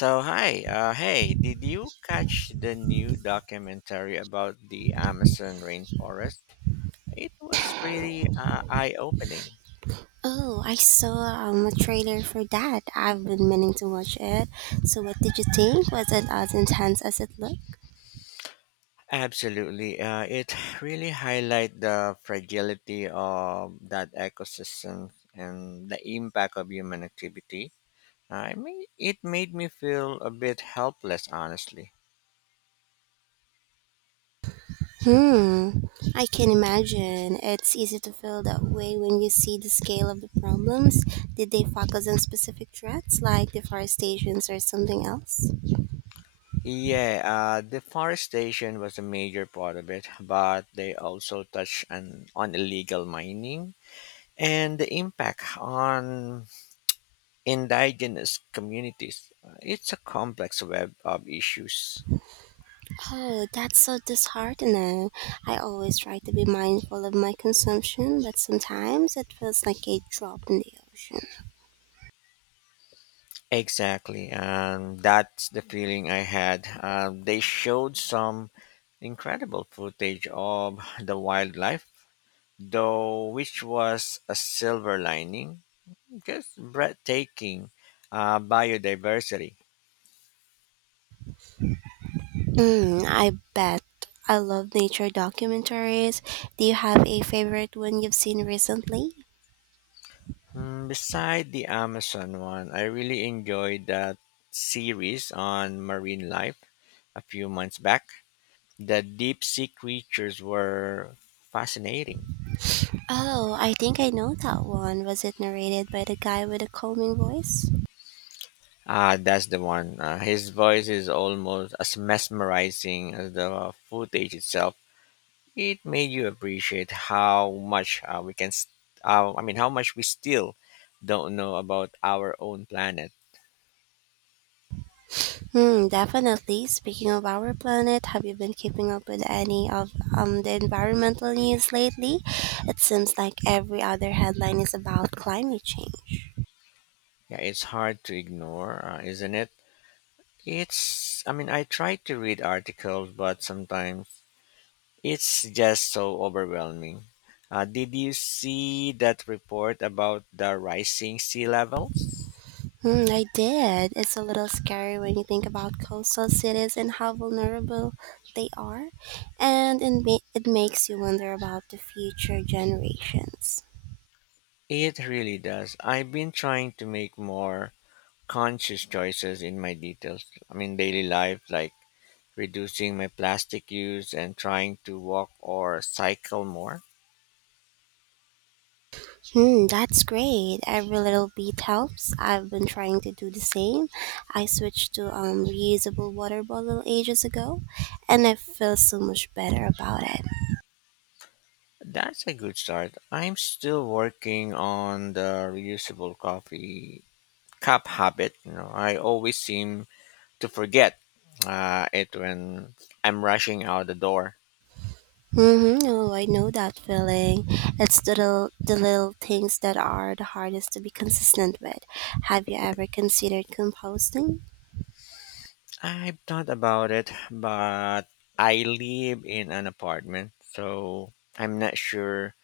So hi, hey, did you catch the new documentary about the Amazon rainforest? It was pretty eye-opening. Oh, I saw a trailer for that. I've been meaning to watch it. So, what did you think? Was it as intense as it looked? Absolutely, it really highlight the fragility of that ecosystem and the impact of human activity. I mean, it made me feel a bit helpless, honestly. Hmm, I can imagine. It's easy to feel that way when you see the scale of the problems. Did they focus on specific threats like deforestations or something else? Yeah, deforestation was a major part of it, but they also touched on illegal mining and the impact on indigenous communities. It's a complex web of issues. Oh, that's so disheartening. I always try to be mindful of my consumption, but sometimes it feels like a drop in the ocean. Exactly, and that's the feeling I had. They showed some incredible footage of the wildlife, though, which was a silver lining, just breathtaking biodiversity. Mm, I bet. I love nature documentaries. Do you have a favorite one you've seen recently? Mm, beside the Amazon one, I really enjoyed that series on marine life a few months back. The deep sea creatures were fascinating. Oh, I think I know that one. Was it narrated by the guy with the calming voice? Ah, that's the one. His voice is almost as mesmerizing as the footage itself. It made you appreciate how much we can, st- I mean, how much we still don't know about our own planet. Hmm, definitely. Speaking of our planet, have you been keeping up with any of the environmental news lately? It seems like every other headline is about climate change. Yeah, it's hard to ignore, isn't it? I mean, I try to read articles, but sometimes it's just so overwhelming. Did you see that report about the rising sea levels? Mm, I did. It's a little scary when you think about coastal cities and how vulnerable they are, and it makes you wonder about the future generations. It really does. I've been trying to make more conscious choices in my details. I mean, daily life, like reducing my plastic use and trying to walk or cycle more. Hmm, that's great. Every little bit helps. I've been trying to do the same. I switched to reusable water bottle ages ago, and I feel so much better about it. That's a good start. I'm still working on the reusable coffee cup habit. I always seem to forget it when I'm rushing out the door. Mm-hmm. Oh, I know that feeling. It's the little things that are the hardest to be consistent with. Have you ever considered composting? I've thought about it, but I live in an apartment, so I'm not sure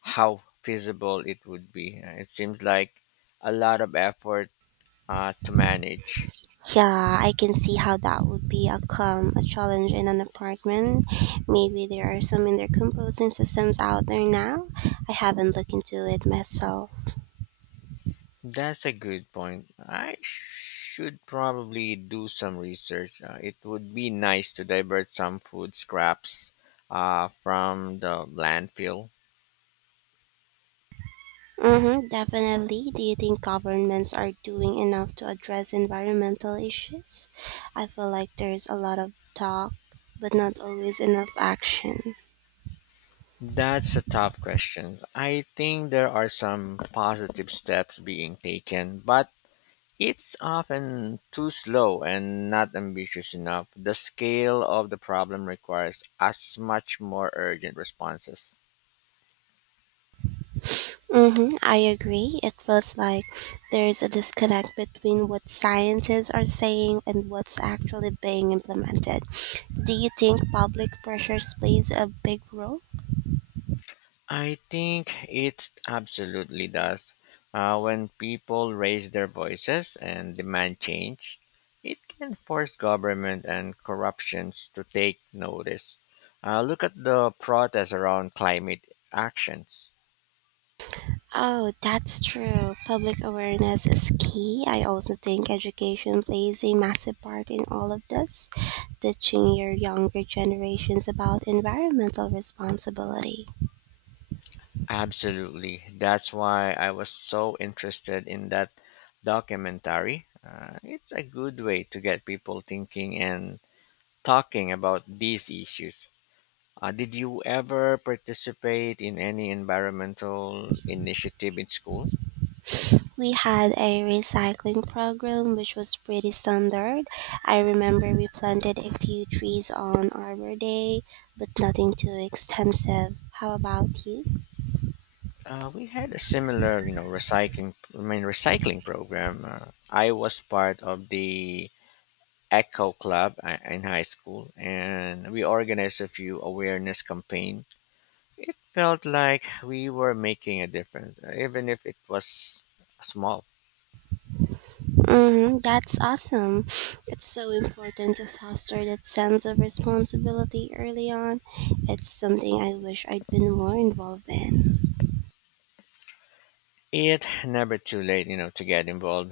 how feasible it would be. It seems like a lot of effort to manage. Yeah, I can see how that would be a challenge in an apartment. Maybe there are some in their composting systems out there now. I haven't looked into it myself. That's a good point. I should probably do some research. It would be nice to divert some food scraps from the landfill. Mm-hmm, definitely. Do you think governments are doing enough to address environmental issues? I feel like there's a lot of talk, but not always enough action. That's a tough question. I think there are some positive steps being taken, but it's often too slow and not ambitious enough. The scale of the problem requires as much more urgent responses. Mm-hmm, I agree. It feels like there's a disconnect between what scientists are saying and what's actually being implemented. Do you think public pressures plays a big role? I think it absolutely does. When people raise their voices and demand change, it can force government and corruptions to take notice. Look at the protests around climate actions. Oh, that's true. Public awareness is key. I also think education plays a massive part in all of this, teaching your younger generations about environmental responsibility. Absolutely. That's why I was so interested in that documentary. It's a good way to get people thinking and talking about these issues. Did you ever participate in any environmental initiative in school? We had a recycling program which was pretty standard. I remember we planted a few trees on Arbor Day, but nothing too extensive. How about you? We had a similar, recycling program. I was part of the Echo Club in high school, and we organized a few awareness campaign. It felt like we were making a difference, even if it was small. Mm, that's awesome. It's so important to foster that sense of responsibility early on. It's something I wish I'd been more involved in. It never too late, you know, to get involved.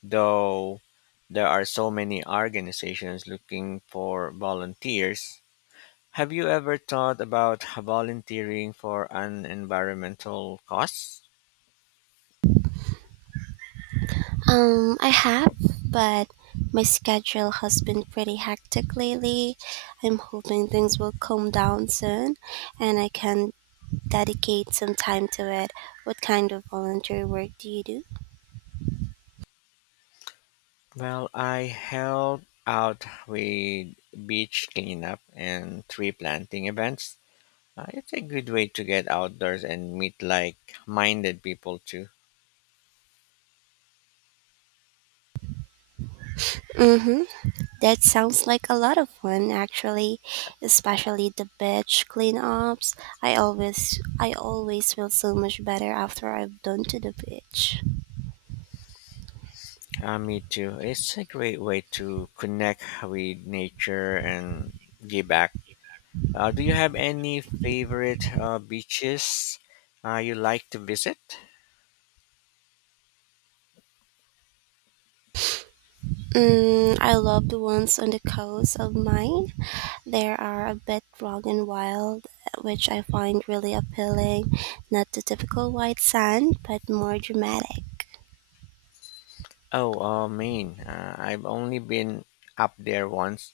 Though there are so many organizations looking for volunteers, have you ever thought about volunteering for an environmental cause? I have, but my schedule has been pretty hectic lately. I'm hoping things will calm down soon and I can dedicate some time to it. What kind of volunteer work do you do? Well, I help out with beach cleanup and tree planting events. It's a good way to get outdoors and meet like minded people too. Mm-hmm. That sounds like a lot of fun actually, especially the beach cleanups. I always feel so much better after I've done to the beach. Me too. It's a great way to connect with nature and give back. Do you have any favorite beaches you like to visit? Mm, I love the ones on the coast of mine. They are a bit rough and wild, which I find really appealing. Not the typical white sand, but more dramatic. Oh, Maine. I've only been up there once,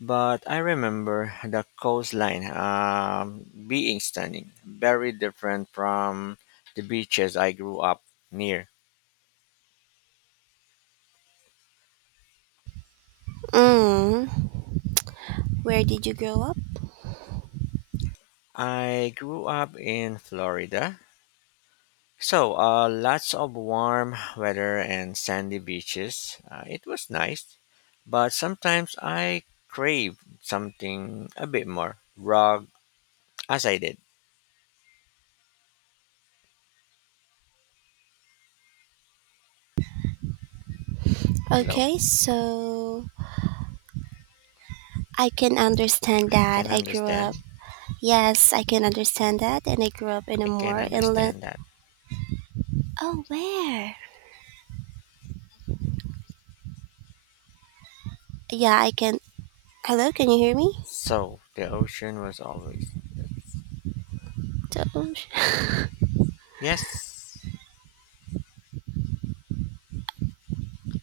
but I remember the coastline being stunning, very different from the beaches I grew up near. Mm, where did you grow up? I grew up in Florida, so, lots of warm weather and sandy beaches. It was nice, but sometimes I crave something a bit more raw, as I did. You know, Okay, so I can understand I that can I grew up. understand. Yes, I can understand that, and I grew up in a I can more inland. understand that. Oh, where? Yeah, I can. Hello, can you hear me? So, the ocean was always The ocean. yes,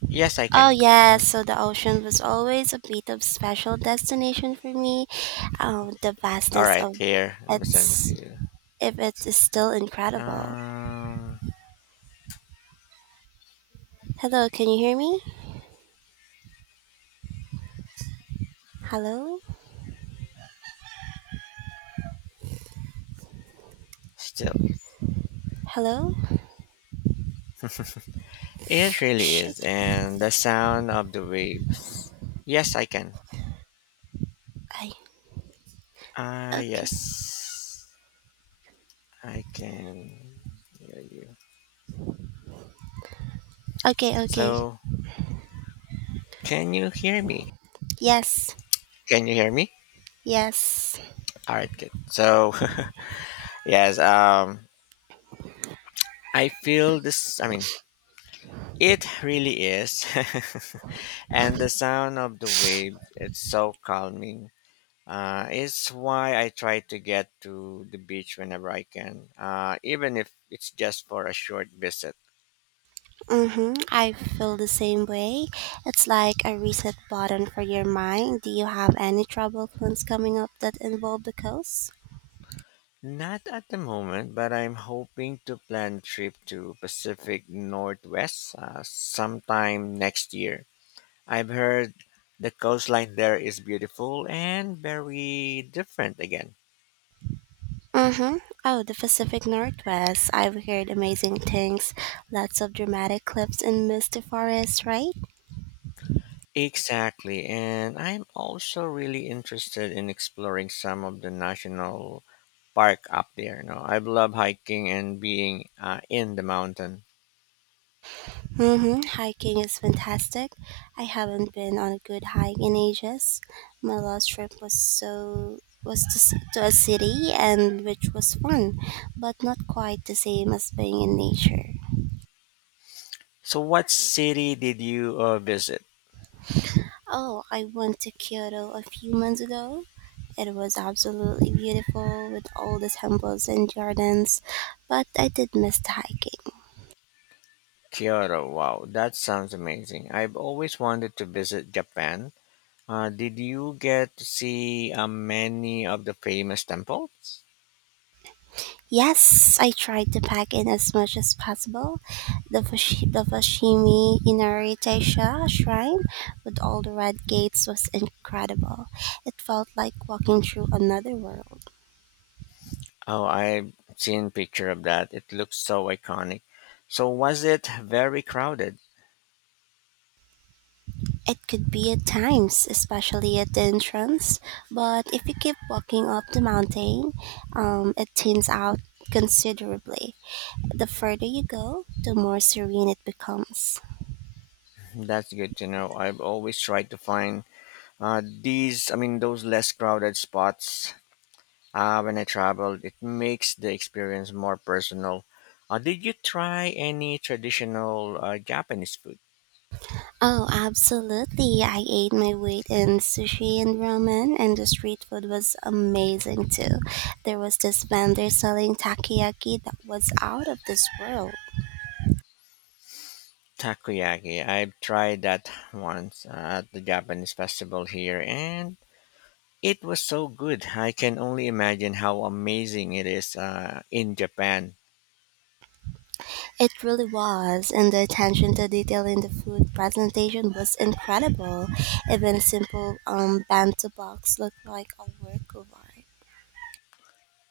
yes, I Oh, can. Mhm. yes. So the ocean was always a bit of special destination for me. The All vastness right, of here let me send it its, to you. if it is still incredible. Um, Hello, can you hear me? Hello, Still, hello. it really Shit. is, and the sound of the waves. Yes, I can. I Ah, okay, yes. I can hear you. Okay. So, can you hear me? Yes, Can you hear me? yes. All right, good. So, yes, I feel this I mean, it really is. And the sound of the wave, it's so calming. It's why I try to get to the beach whenever I can, even if it's just for a short visit. Mm-hmm. I feel the same way. It's like a reset button for your mind. Do you have any travel plans coming up that involve the coast? Not at the moment, but I'm hoping to plan trip to Pacific Northwest sometime next year. I've heard the coastline there is beautiful and very different again. Mm-hmm. Oh, the Pacific Northwest. I've heard amazing things. Lots of dramatic cliffs and misty forests, right? Exactly, and I'm also really interested in exploring some of the national park up there. You know, I love hiking and being in the mountain. Mm-hmm. Hiking is fantastic. I haven't been on a good hike in ages. My last trip was to, to a city and which was fun, but not quite the same as being in nature. So, what city did you visit? Oh, I went to Kyoto a few months ago. It was absolutely beautiful with all the temples and gardens, but I did miss the hiking. Kyoto, wow, that sounds amazing. I've always wanted to visit Japan. Did you get to see many of the famous temples? Yes, I tried to pack in as much as possible. The Fushimi Inari Taisha shrine with all the red gates was incredible. It felt like walking through another world. Oh, I've seen picture of that. It looks so iconic. So was it very crowded? It could be at times, especially at the entrance, but if you keep walking up the mountain, it thins out considerably. The further you go, the more serene it becomes. That's good to know. I've always tried to find those less crowded spots when I traveled. It makes the experience more personal. Did you try any traditional Japanese food? Oh, absolutely. I ate my weight in sushi and ramen, and the street food was amazing too. There was this vendor selling takoyaki that was out of this world. Takoyaki. I've tried that once at the Japanese festival here, and it was so good. I can only imagine how amazing it is in Japan. It really was, and the attention to detail in the food presentation was incredible. Even a simple bento box looked like a work of art.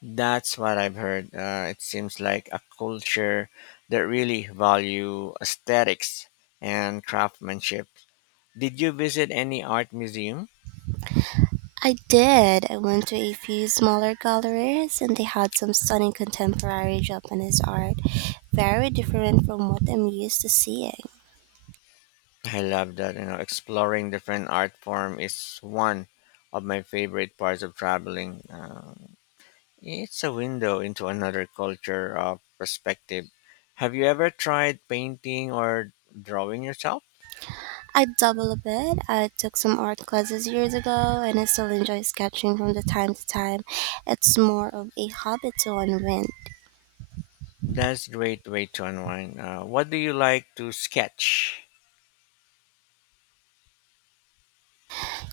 That's what I've heard. It seems like a culture that really value aesthetics and craftsmanship. Did you visit any art museum? I did. I went to a few smaller galleries, and they had some stunning contemporary Japanese art, very different from what I'm used to seeing. I love that. You know, exploring different art form is one of my favorite parts of traveling. It's a window into another culture of perspective. Have you ever tried painting or drawing yourself? I double a bit. I took some art classes years ago, and I still enjoy sketching from the time to time. It's more of a hobby to unwind. That's a great way to unwind. What do you like to sketch?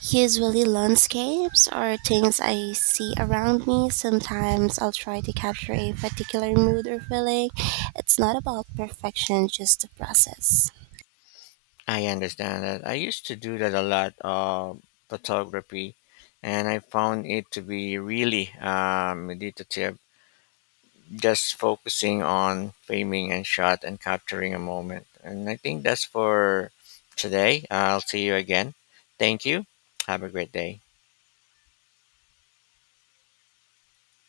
Usually, landscapes are things I see around me. Sometimes I'll try to capture a particular mood or feeling. It's not about perfection, just the process. I understand that. I used to do that a lot of photography, and I found it to be really meditative, just focusing on framing and shot and capturing a moment. And I think that's for today. I'll see you again. Thank you. Have a great day.